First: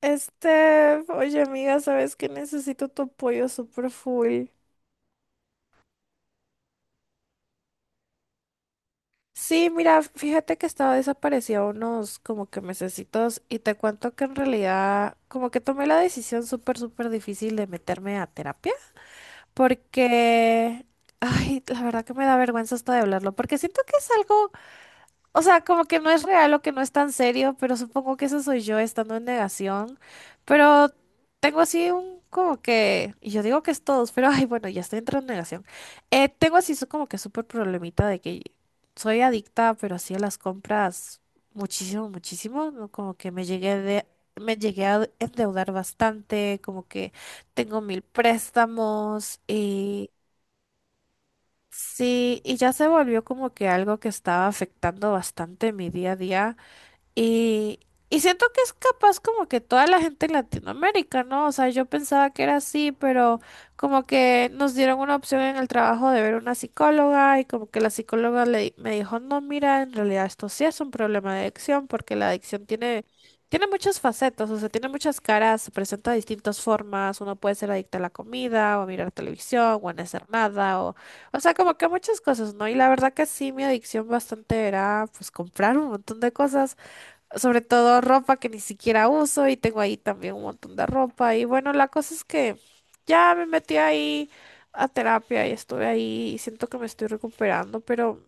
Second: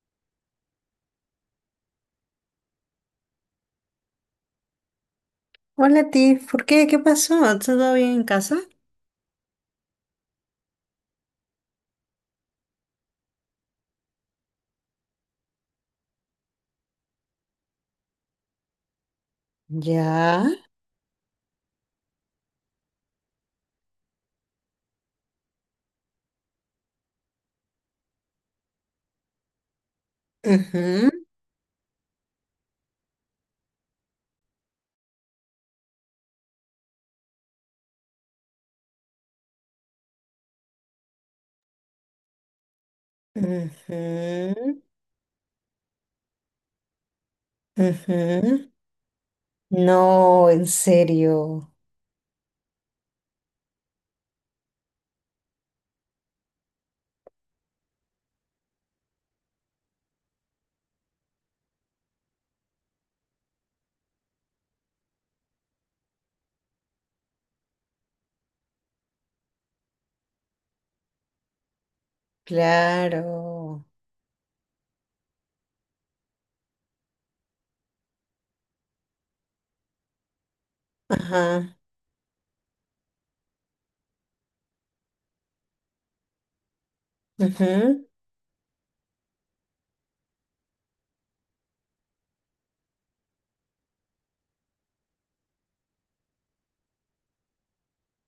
Oye amiga, sabes que necesito tu apoyo super full. Hola, Tiff, ¿por qué? ¿Qué pasó? ¿Todo bien en casa? Sí, mira, fíjate que estaba desaparecida unos como que mesecitos y te cuento que en realidad como que tomé la decisión súper súper difícil de meterme a terapia Ya. porque, ay, la verdad que me da vergüenza hasta de hablarlo porque siento que es algo. O sea, como que no es real o que no es tan serio, pero supongo que eso soy yo estando en negación. Pero Ujú, tengo así un como que, y yo digo que es todos, pero ay, bueno, ya estoy entrando en negación. Tengo así como que súper problemita de que soy adicta, pero así a las compras muchísimo, muchísimo. ¿No? Como que me llegué de, me ujú, llegué a endeudar bastante, como que tengo mil ujú. préstamos y... No, en serio. Sí, y ya se volvió como que algo que estaba afectando bastante mi día a día. Y, y siento que es capaz como que toda la gente en Latinoamérica, ¿no? O sea, yo pensaba que era así, pero como que nos dieron una opción en el trabajo de ver una psicóloga y como que la psicóloga le, me dijo, no, mira, en realidad esto sí es un problema de adicción porque la adicción tiene, tiene Claro. muchas facetas, o sea, tiene muchas caras, se presenta de distintas formas, uno puede ser adicto a la comida o a mirar televisión o a no hacer nada o... O sea, como Ajá. que muchas cosas, ¿no? Y la verdad que sí, mi adicción bastante era pues comprar un montón de cosas, sobre Ujú, todo ropa que ni siquiera uso y tengo ahí también un montón de ropa. Y bueno, la cosa es que ya me metí ahí a terapia y estuve ahí y siento que me estoy recuperando, pero,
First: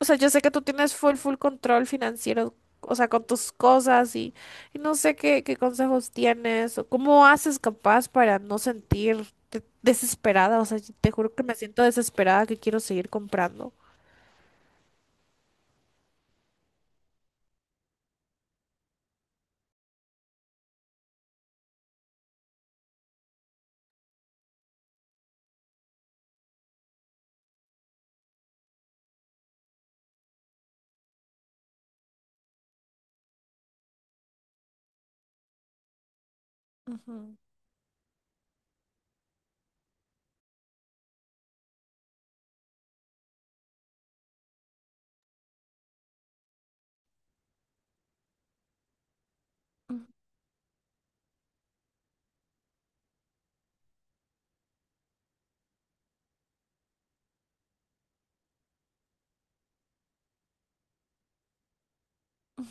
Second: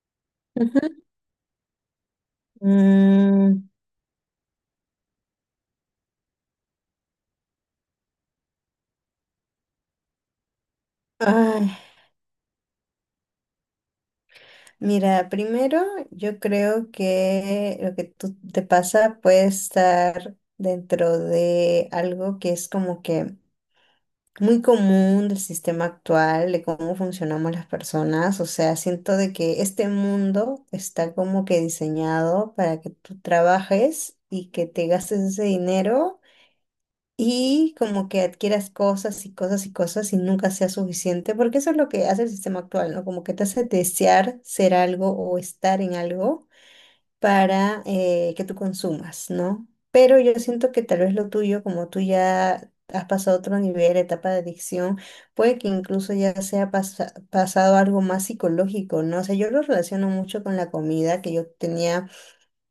o sea, yo sé que tú tienes ujú. full, full control financiero, o sea, con tus Mm, cosas y no sé qué, qué consejos tienes o cómo haces capaz para no sentirte desesperada, o sea, te juro que me ay, siento desesperada que quiero seguir comprando. mira, primero yo creo que lo que tú te pasa puede estar dentro de algo que es como que muy común del sistema actual, de cómo funcionamos las personas. O sea, siento de que este mundo está como que diseñado para que tú trabajes y que te gastes ese dinero Ujú, y como que adquieras cosas y cosas y cosas y nunca sea suficiente, porque eso es lo que hace el sistema actual, ¿no? Como que te hace desear ser algo o estar en algo para que tú consumas, ¿no? Pero yo siento que tal vez lo tuyo, como tú ya has pasado otro nivel, etapa de adicción, puede que incluso ya sea pasado algo más psicológico, ¿no? O sea, yo lo relaciono mucho con la comida, que yo tenía,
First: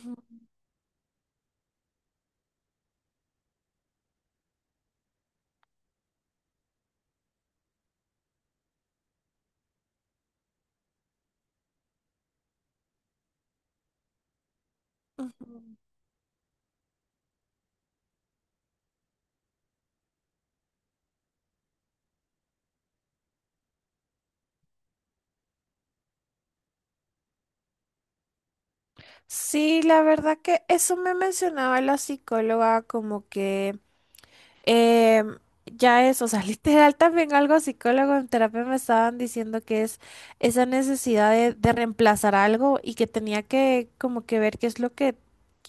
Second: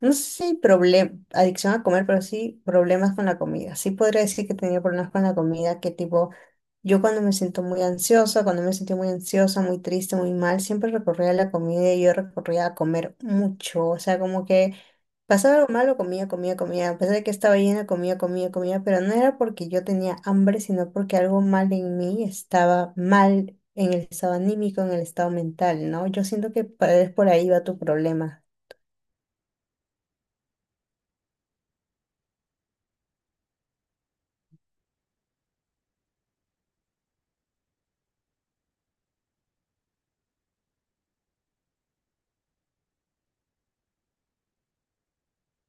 no sé si problema, adicción a comer, pero sí problemas con la comida. Sí podría decir que tenía problemas con la comida, que tipo... Yo cuando me siento muy ansiosa, cuando me sentí muy ansiosa, muy triste, muy mal, siempre recorría a la comida y yo recorría a comer mucho. O sea, como que ujú, pasaba algo ujú. malo, comía, comía, comía. A pesar de que estaba llena, comía, comía, comía. Pero no era porque yo tenía hambre, sino porque algo mal en mí estaba mal en el estado anímico, en el estado mental, ¿no? Yo siento que es por ahí va tu problema. Sí, la verdad que eso me mencionaba la psicóloga, como que em, ya es, o sea, literal también algo psicólogo en terapia me estaban diciendo que es esa necesidad de reemplazar algo y que tenía que como que ver qué es lo que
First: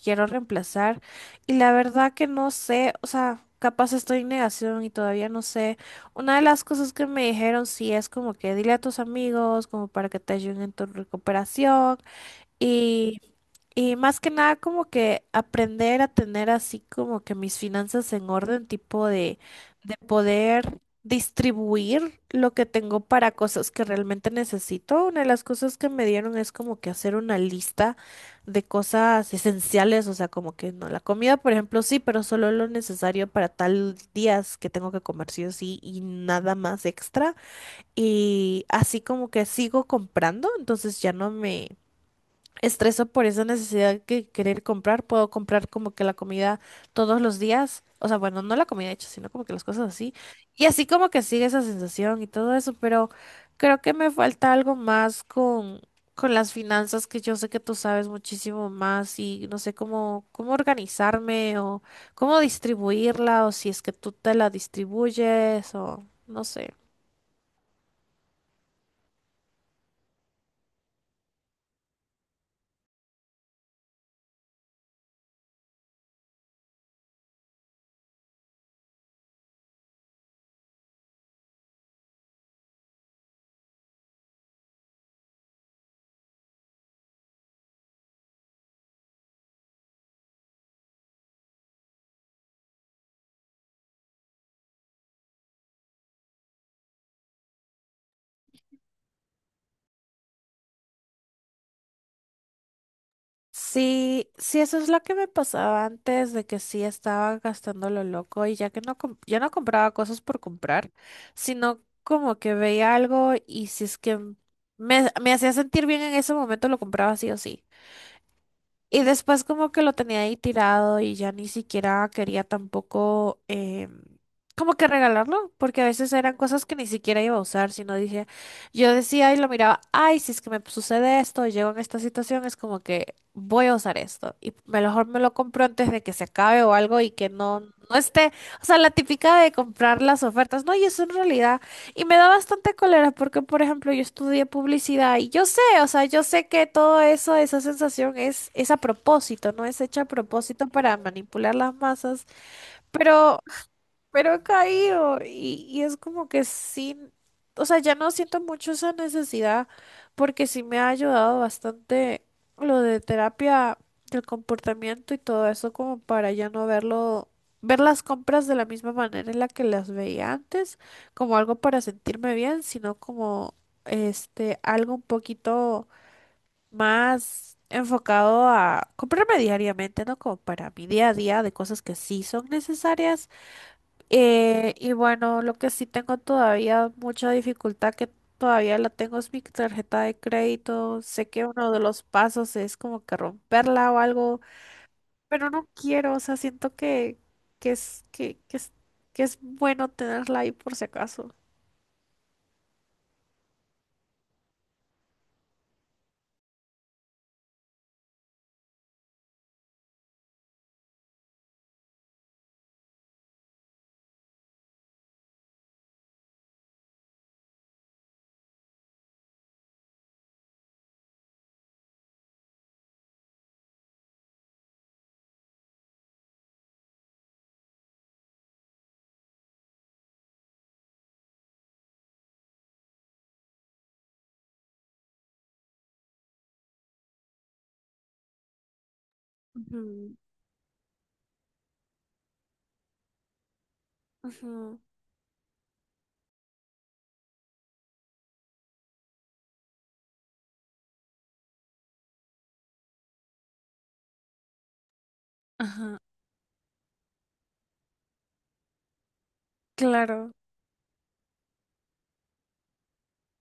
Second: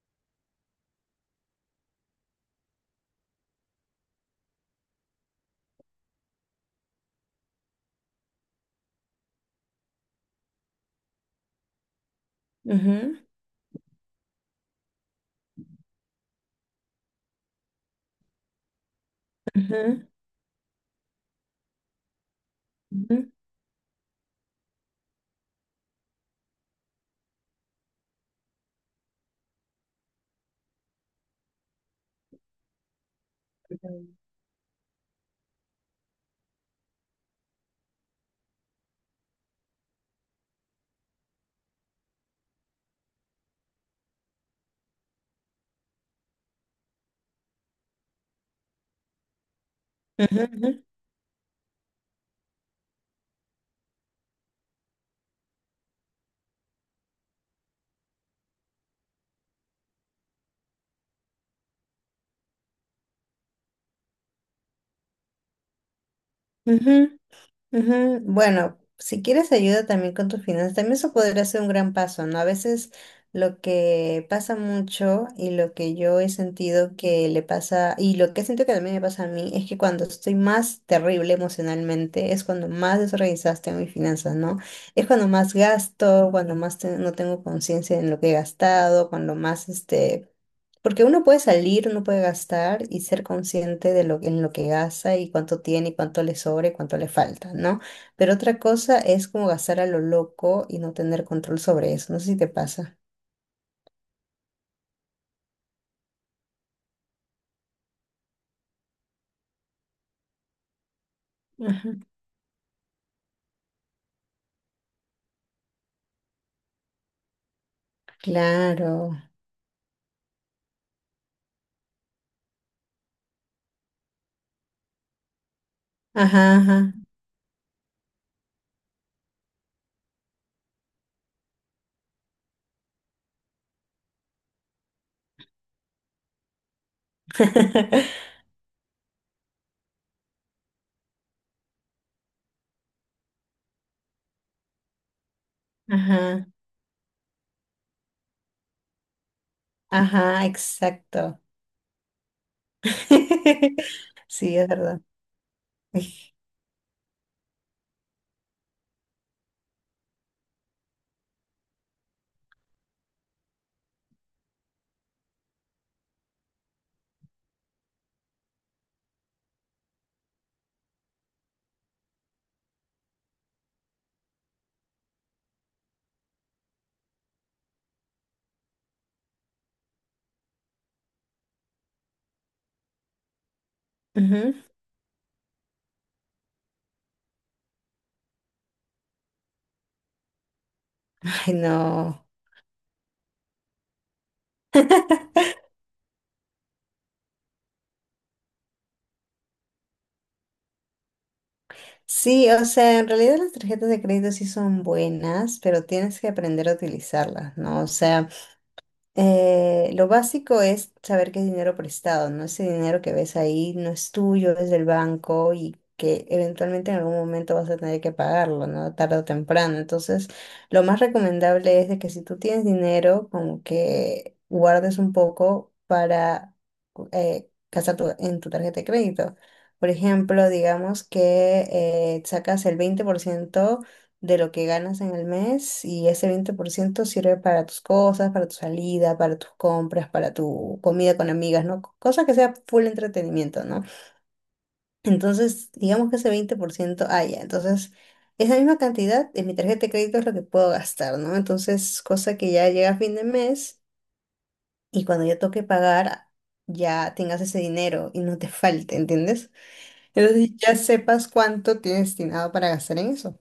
quiero reemplazar. Y la verdad que no sé, o sea, capaz estoy en negación y todavía no sé. Una de las cosas que me dijeron sí es como que dile a tus amigos como para que te ayuden en tu recuperación y, Ujú, y más que nada como que aprender a tener así como que mis finanzas en orden, tipo de ujú, poder distribuir lo que tengo ujú, para cosas que realmente necesito. Una de las cosas que me dieron es como que hacer una lista de cosas esenciales, o sea, como que no, la comida, por ejemplo, sí, pero solo lo necesario para tal ujú, días que tengo que comer sí o sí y nada más extra. Y así como que sigo comprando, entonces ya no me estreso por esa necesidad que querer comprar. Puedo comprar como que la comida todos los días. O sea, bueno, no la comida hecha, sino como que las cosas así. Y ujú, así como que sigue esa sensación y todo eso, pero creo que me falta algo más con las finanzas, que yo sé que tú sabes muchísimo más y no sé cómo, cómo organizarme o cómo distribuirla o si es que tú te la distribuyes o no sé. ujú. Ujú. Ujú, bueno, si quieres ayuda también con tus finanzas, también eso podría ser un gran paso, ¿no? A veces lo que pasa mucho y lo que yo he sentido que le pasa, y lo que he sentido que también me pasa a mí, es que cuando estoy más terrible emocionalmente, es cuando más desorganizada tengo mis finanzas, ¿no? Es cuando más gasto, cuando más no tengo conciencia en lo que he gastado, cuando más este... Porque uno puede salir, uno puede gastar y ser consciente de lo, en lo que gasta y cuánto tiene y cuánto le sobra y cuánto le falta, ¿no? Pero otra cosa es como gastar a lo loco y no tener control sobre eso. No sé si te pasa. Sí, sí, eso es lo que me pasaba antes de que sí estaba gastando lo loco y ya que no, ya no compraba cosas por comprar, sino Ajá. como que veía algo y si es que me hacía sentir bien en ese momento lo compraba sí o sí. Y Claro. después como que lo tenía ahí tirado y ya ni siquiera quería tampoco em, como que regalarlo, porque a veces eran Ajá, cosas que ni ajá. siquiera iba a usar, sino dije, yo decía y lo miraba, ay, si es que me sucede esto, llego en esta situación, es como que voy a usar esto. Y mejor me lo compro antes de que se acabe o algo y que no, no esté, o sea, la típica de comprar las ofertas, no, y eso en realidad... Y me da bastante cólera porque, por ejemplo, yo estudié publicidad y yo sé, o sea, yo sé Ajá, que todo eso, esa sensación es a propósito, no es hecha a ajá, propósito para exacto. manipular las masas, pero pero he Sí, es verdad. caído y es como que sí, o sea, ya no siento mucho esa necesidad porque sí me ha ayudado bastante lo de terapia del comportamiento y todo eso como para ya no verlo, ver las compras de la misma manera en la que las veía antes, como algo para sentirme bien, sino como este algo un poquito más enfocado a comprarme diariamente, ¿no? Como para mi día a día de cosas que sí son necesarias. Ujú. Y bueno, lo que sí tengo todavía mucha dificultad que todavía la tengo es mi tarjeta de crédito. Sé que Ay, uno de los no. pasos es como que romperla o algo, pero no quiero, o sea, siento que es, que, que es, que es bueno tenerla ahí por si acaso. Sí, o sea, en realidad las tarjetas de crédito sí son buenas, pero tienes que aprender a utilizarlas, ¿no? O sea, lo básico es saber que es dinero prestado, ¿no? Ese dinero que ves ahí no es tuyo, es del banco y que eventualmente en algún momento vas a tener que pagarlo, ¿no? Tarde o temprano. Entonces, lo más recomendable es de que si tú tienes dinero, como que guardes un poco para gastar en tu tarjeta de crédito. Por ejemplo, digamos que sacas el 20% de lo que ganas en el mes y ese 20% sirve para tus cosas, para tu salida, para tus compras, Ujú, para tu comida con amigas, ¿no? Cosa que sea full entretenimiento, ¿no? ujú, Entonces, digamos que ese 20% haya. Entonces, esa misma cantidad en mi tarjeta de crédito es lo que puedo gastar, ¿no? Entonces, cosa que ya llega a fin de mes y cuando ya toque ajá, pagar, ya tengas ese dinero y no te falte, ¿entiendes? claro. Entonces ya sepas cuánto tienes destinado para gastar en eso.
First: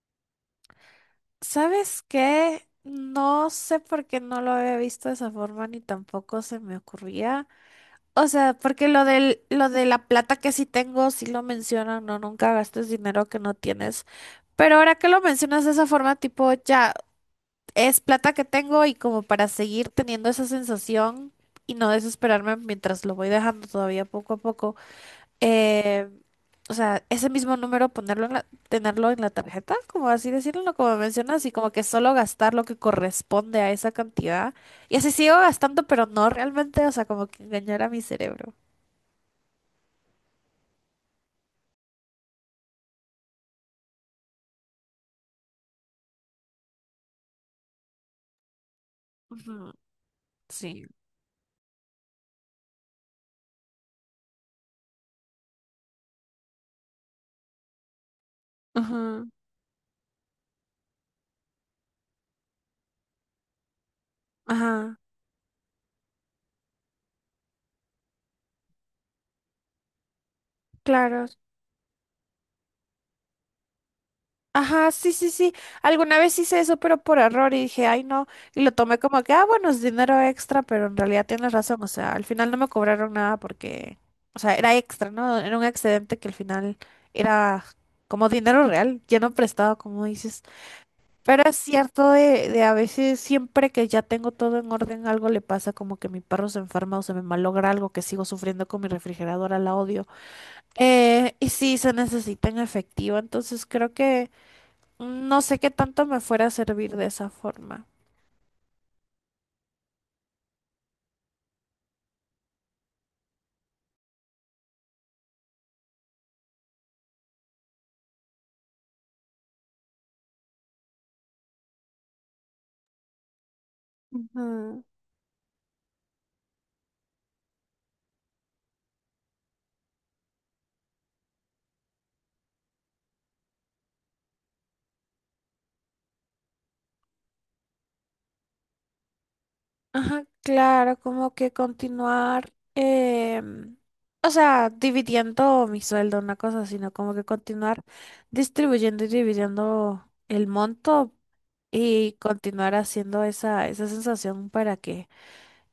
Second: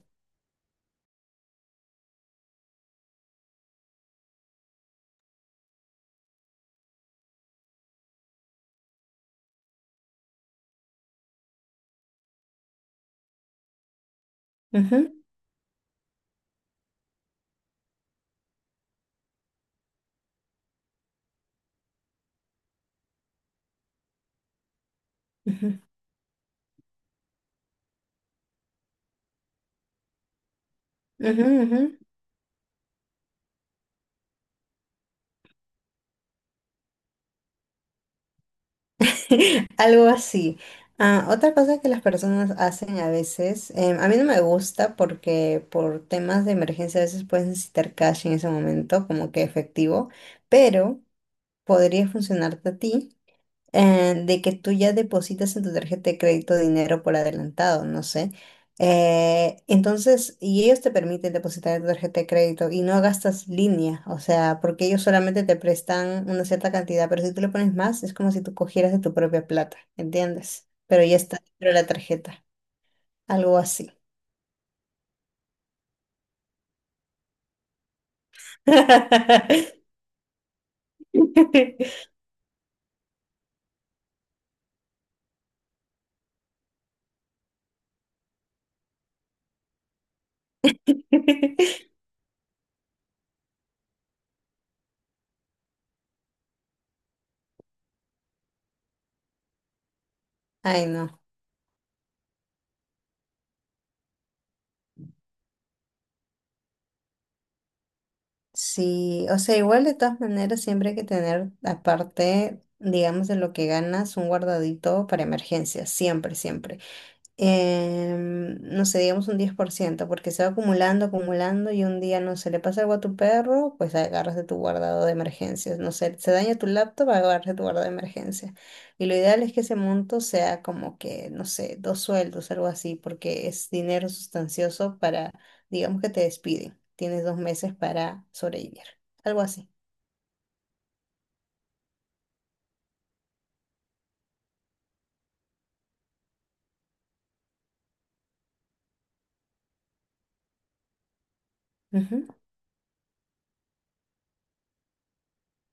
¿Sabes qué? No sé por qué no lo había visto de esa forma ni tampoco se me ocurría. O sea, porque lo del, lo de la plata que sí tengo, sí lo mencionan, no, nunca gastes dinero que no tienes. Pero ahora que Ujú, lo mencionas de esa forma, tipo, ya es plata que tengo y como para seguir teniendo esa sensación y no desesperarme mientras lo voy dejando todavía poco a poco. ujú, eh, o sea, ese mismo número ponerlo en la, tenerlo en la tarjeta, como así decirlo, como mencionas, ujú, y como que ujú. solo gastar lo que corresponde a esa cantidad. Y así sigo gastando, pero no realmente, o sea, como que engañar a mi cerebro. Algo así. Ah, otra cosa que las personas hacen a veces, a mí no me gusta porque por temas de emergencia a veces puedes necesitar cash en ese momento, como que Ujú, efectivo, sí. pero podría funcionarte a ti de que tú ya depositas en tu tarjeta de crédito dinero por adelantado, no sé. Ajá, Entonces, y ellos te permiten depositar en tu tarjeta de crédito y no gastas línea, o sea, porque ajá, ellos solamente te prestan una cierta cantidad, pero si tú le pones más, es como si tú cogieras de tu propia plata, ¿entiendes? Pero ya claro. está dentro de la tarjeta, algo así. Ajá, sí, sí, sí. Alguna vez hice eso, pero por error y dije, ay, no. Y lo tomé como que, ah, bueno, es dinero extra, pero en realidad tienes razón. O sea, al final no me cobraron nada porque, o sea, era extra, ¿no? Era un excedente que al final era como dinero real, ya no prestado, como dices. Pero es cierto de a veces, siempre que ya tengo todo en orden, algo le pasa, como que mi perro se enferma o se me malogra algo que sigo sufriendo con mi refrigeradora, la odio. Ay, no. Y sí, se necesita en efectivo, entonces creo que no sé qué tanto me fuera a servir de esa forma. Sí, o sea, igual de todas maneras siempre hay que tener aparte, digamos, de lo que ganas, un guardadito para emergencias, siempre, siempre no sé, digamos un 10% porque se va acumulando, acumulando y un día, no se le pasa algo a tu perro, pues agarras de tu Ujú. guardado de emergencias, no sé, se daña tu laptop, agarras de tu guardado de emergencia. Y lo ideal es que ese monto sea como que, no sé, dos sueldos, algo así, porque es dinero sustancioso para, digamos que te despiden, tienes dos meses para sobrevivir, algo así. Ajá, claro, como que continuar, o sea, dividiendo mi sueldo, una cosa, sino como que continuar distribuyendo y dividiendo el monto y Ujú, continuar haciendo esa, esa sensación para que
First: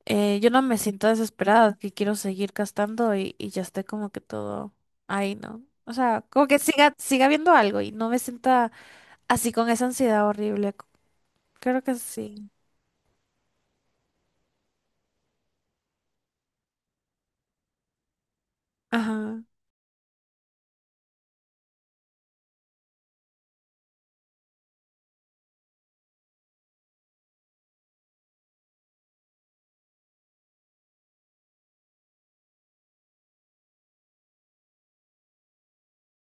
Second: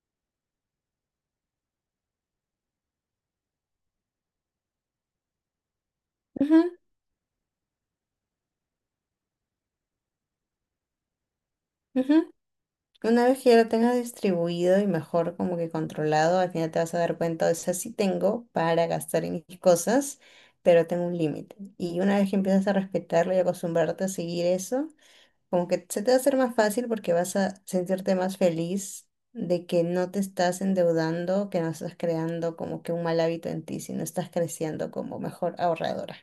yo no me siento desesperada, que quiero seguir gastando y ya esté como que todo ahí, ¿no? O sea, como que ujú, siga, siga viendo algo y no me sienta así con esa ansiedad horrible. Creo que ujú. sí. Una vez que ya lo tengas distribuido y mejor como que controlado, al final te vas a dar cuenta, o sea, sí tengo para gastar Ajá. en mis cosas, pero tengo un límite. Y una vez que empiezas a respetarlo y acostumbrarte a seguir eso, como que se te va a hacer más fácil porque vas a sentirte más feliz de que no te estás endeudando, que no estás creando como que un mal hábito en ti, sino estás creciendo como mejor ahorradora.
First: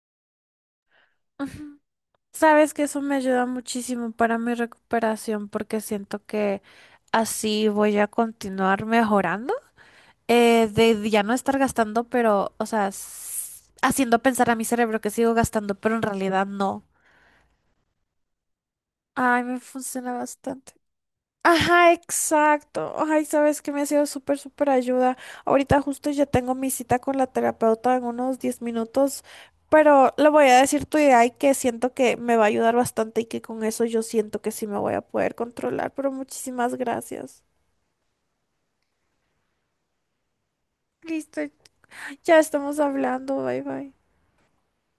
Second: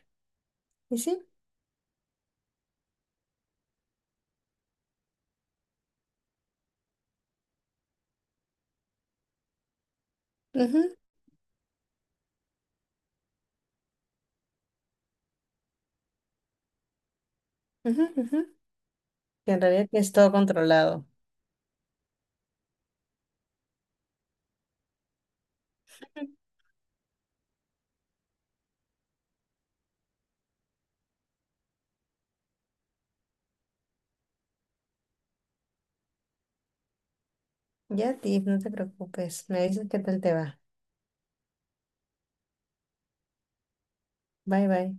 ¿Y sí? Ujú. Sabes que eso me ayuda muchísimo para mi recuperación porque siento que así voy a continuar mejorando. Ujú, De ya no estar gastando, pero, o sea, haciendo pensar a mi cerebro que sigo gastando, pero en realidad no. ujú, ujú. Ay, Que me en realidad funciona es todo bastante. controlado. Ajá, exacto. Ay, sabes que me ha sido súper, súper ayuda. Ahorita justo ya tengo mi cita con la terapeuta en unos 10 minutos, pero le voy a decir tu idea y que siento que me va a ayudar bastante y que con eso yo siento que sí me voy a poder controlar, pero muchísimas gracias. Ya, Tiff, no te preocupes. Me dices qué tal te va. Listo, ya estamos hablando, bye bye. Bye, bye.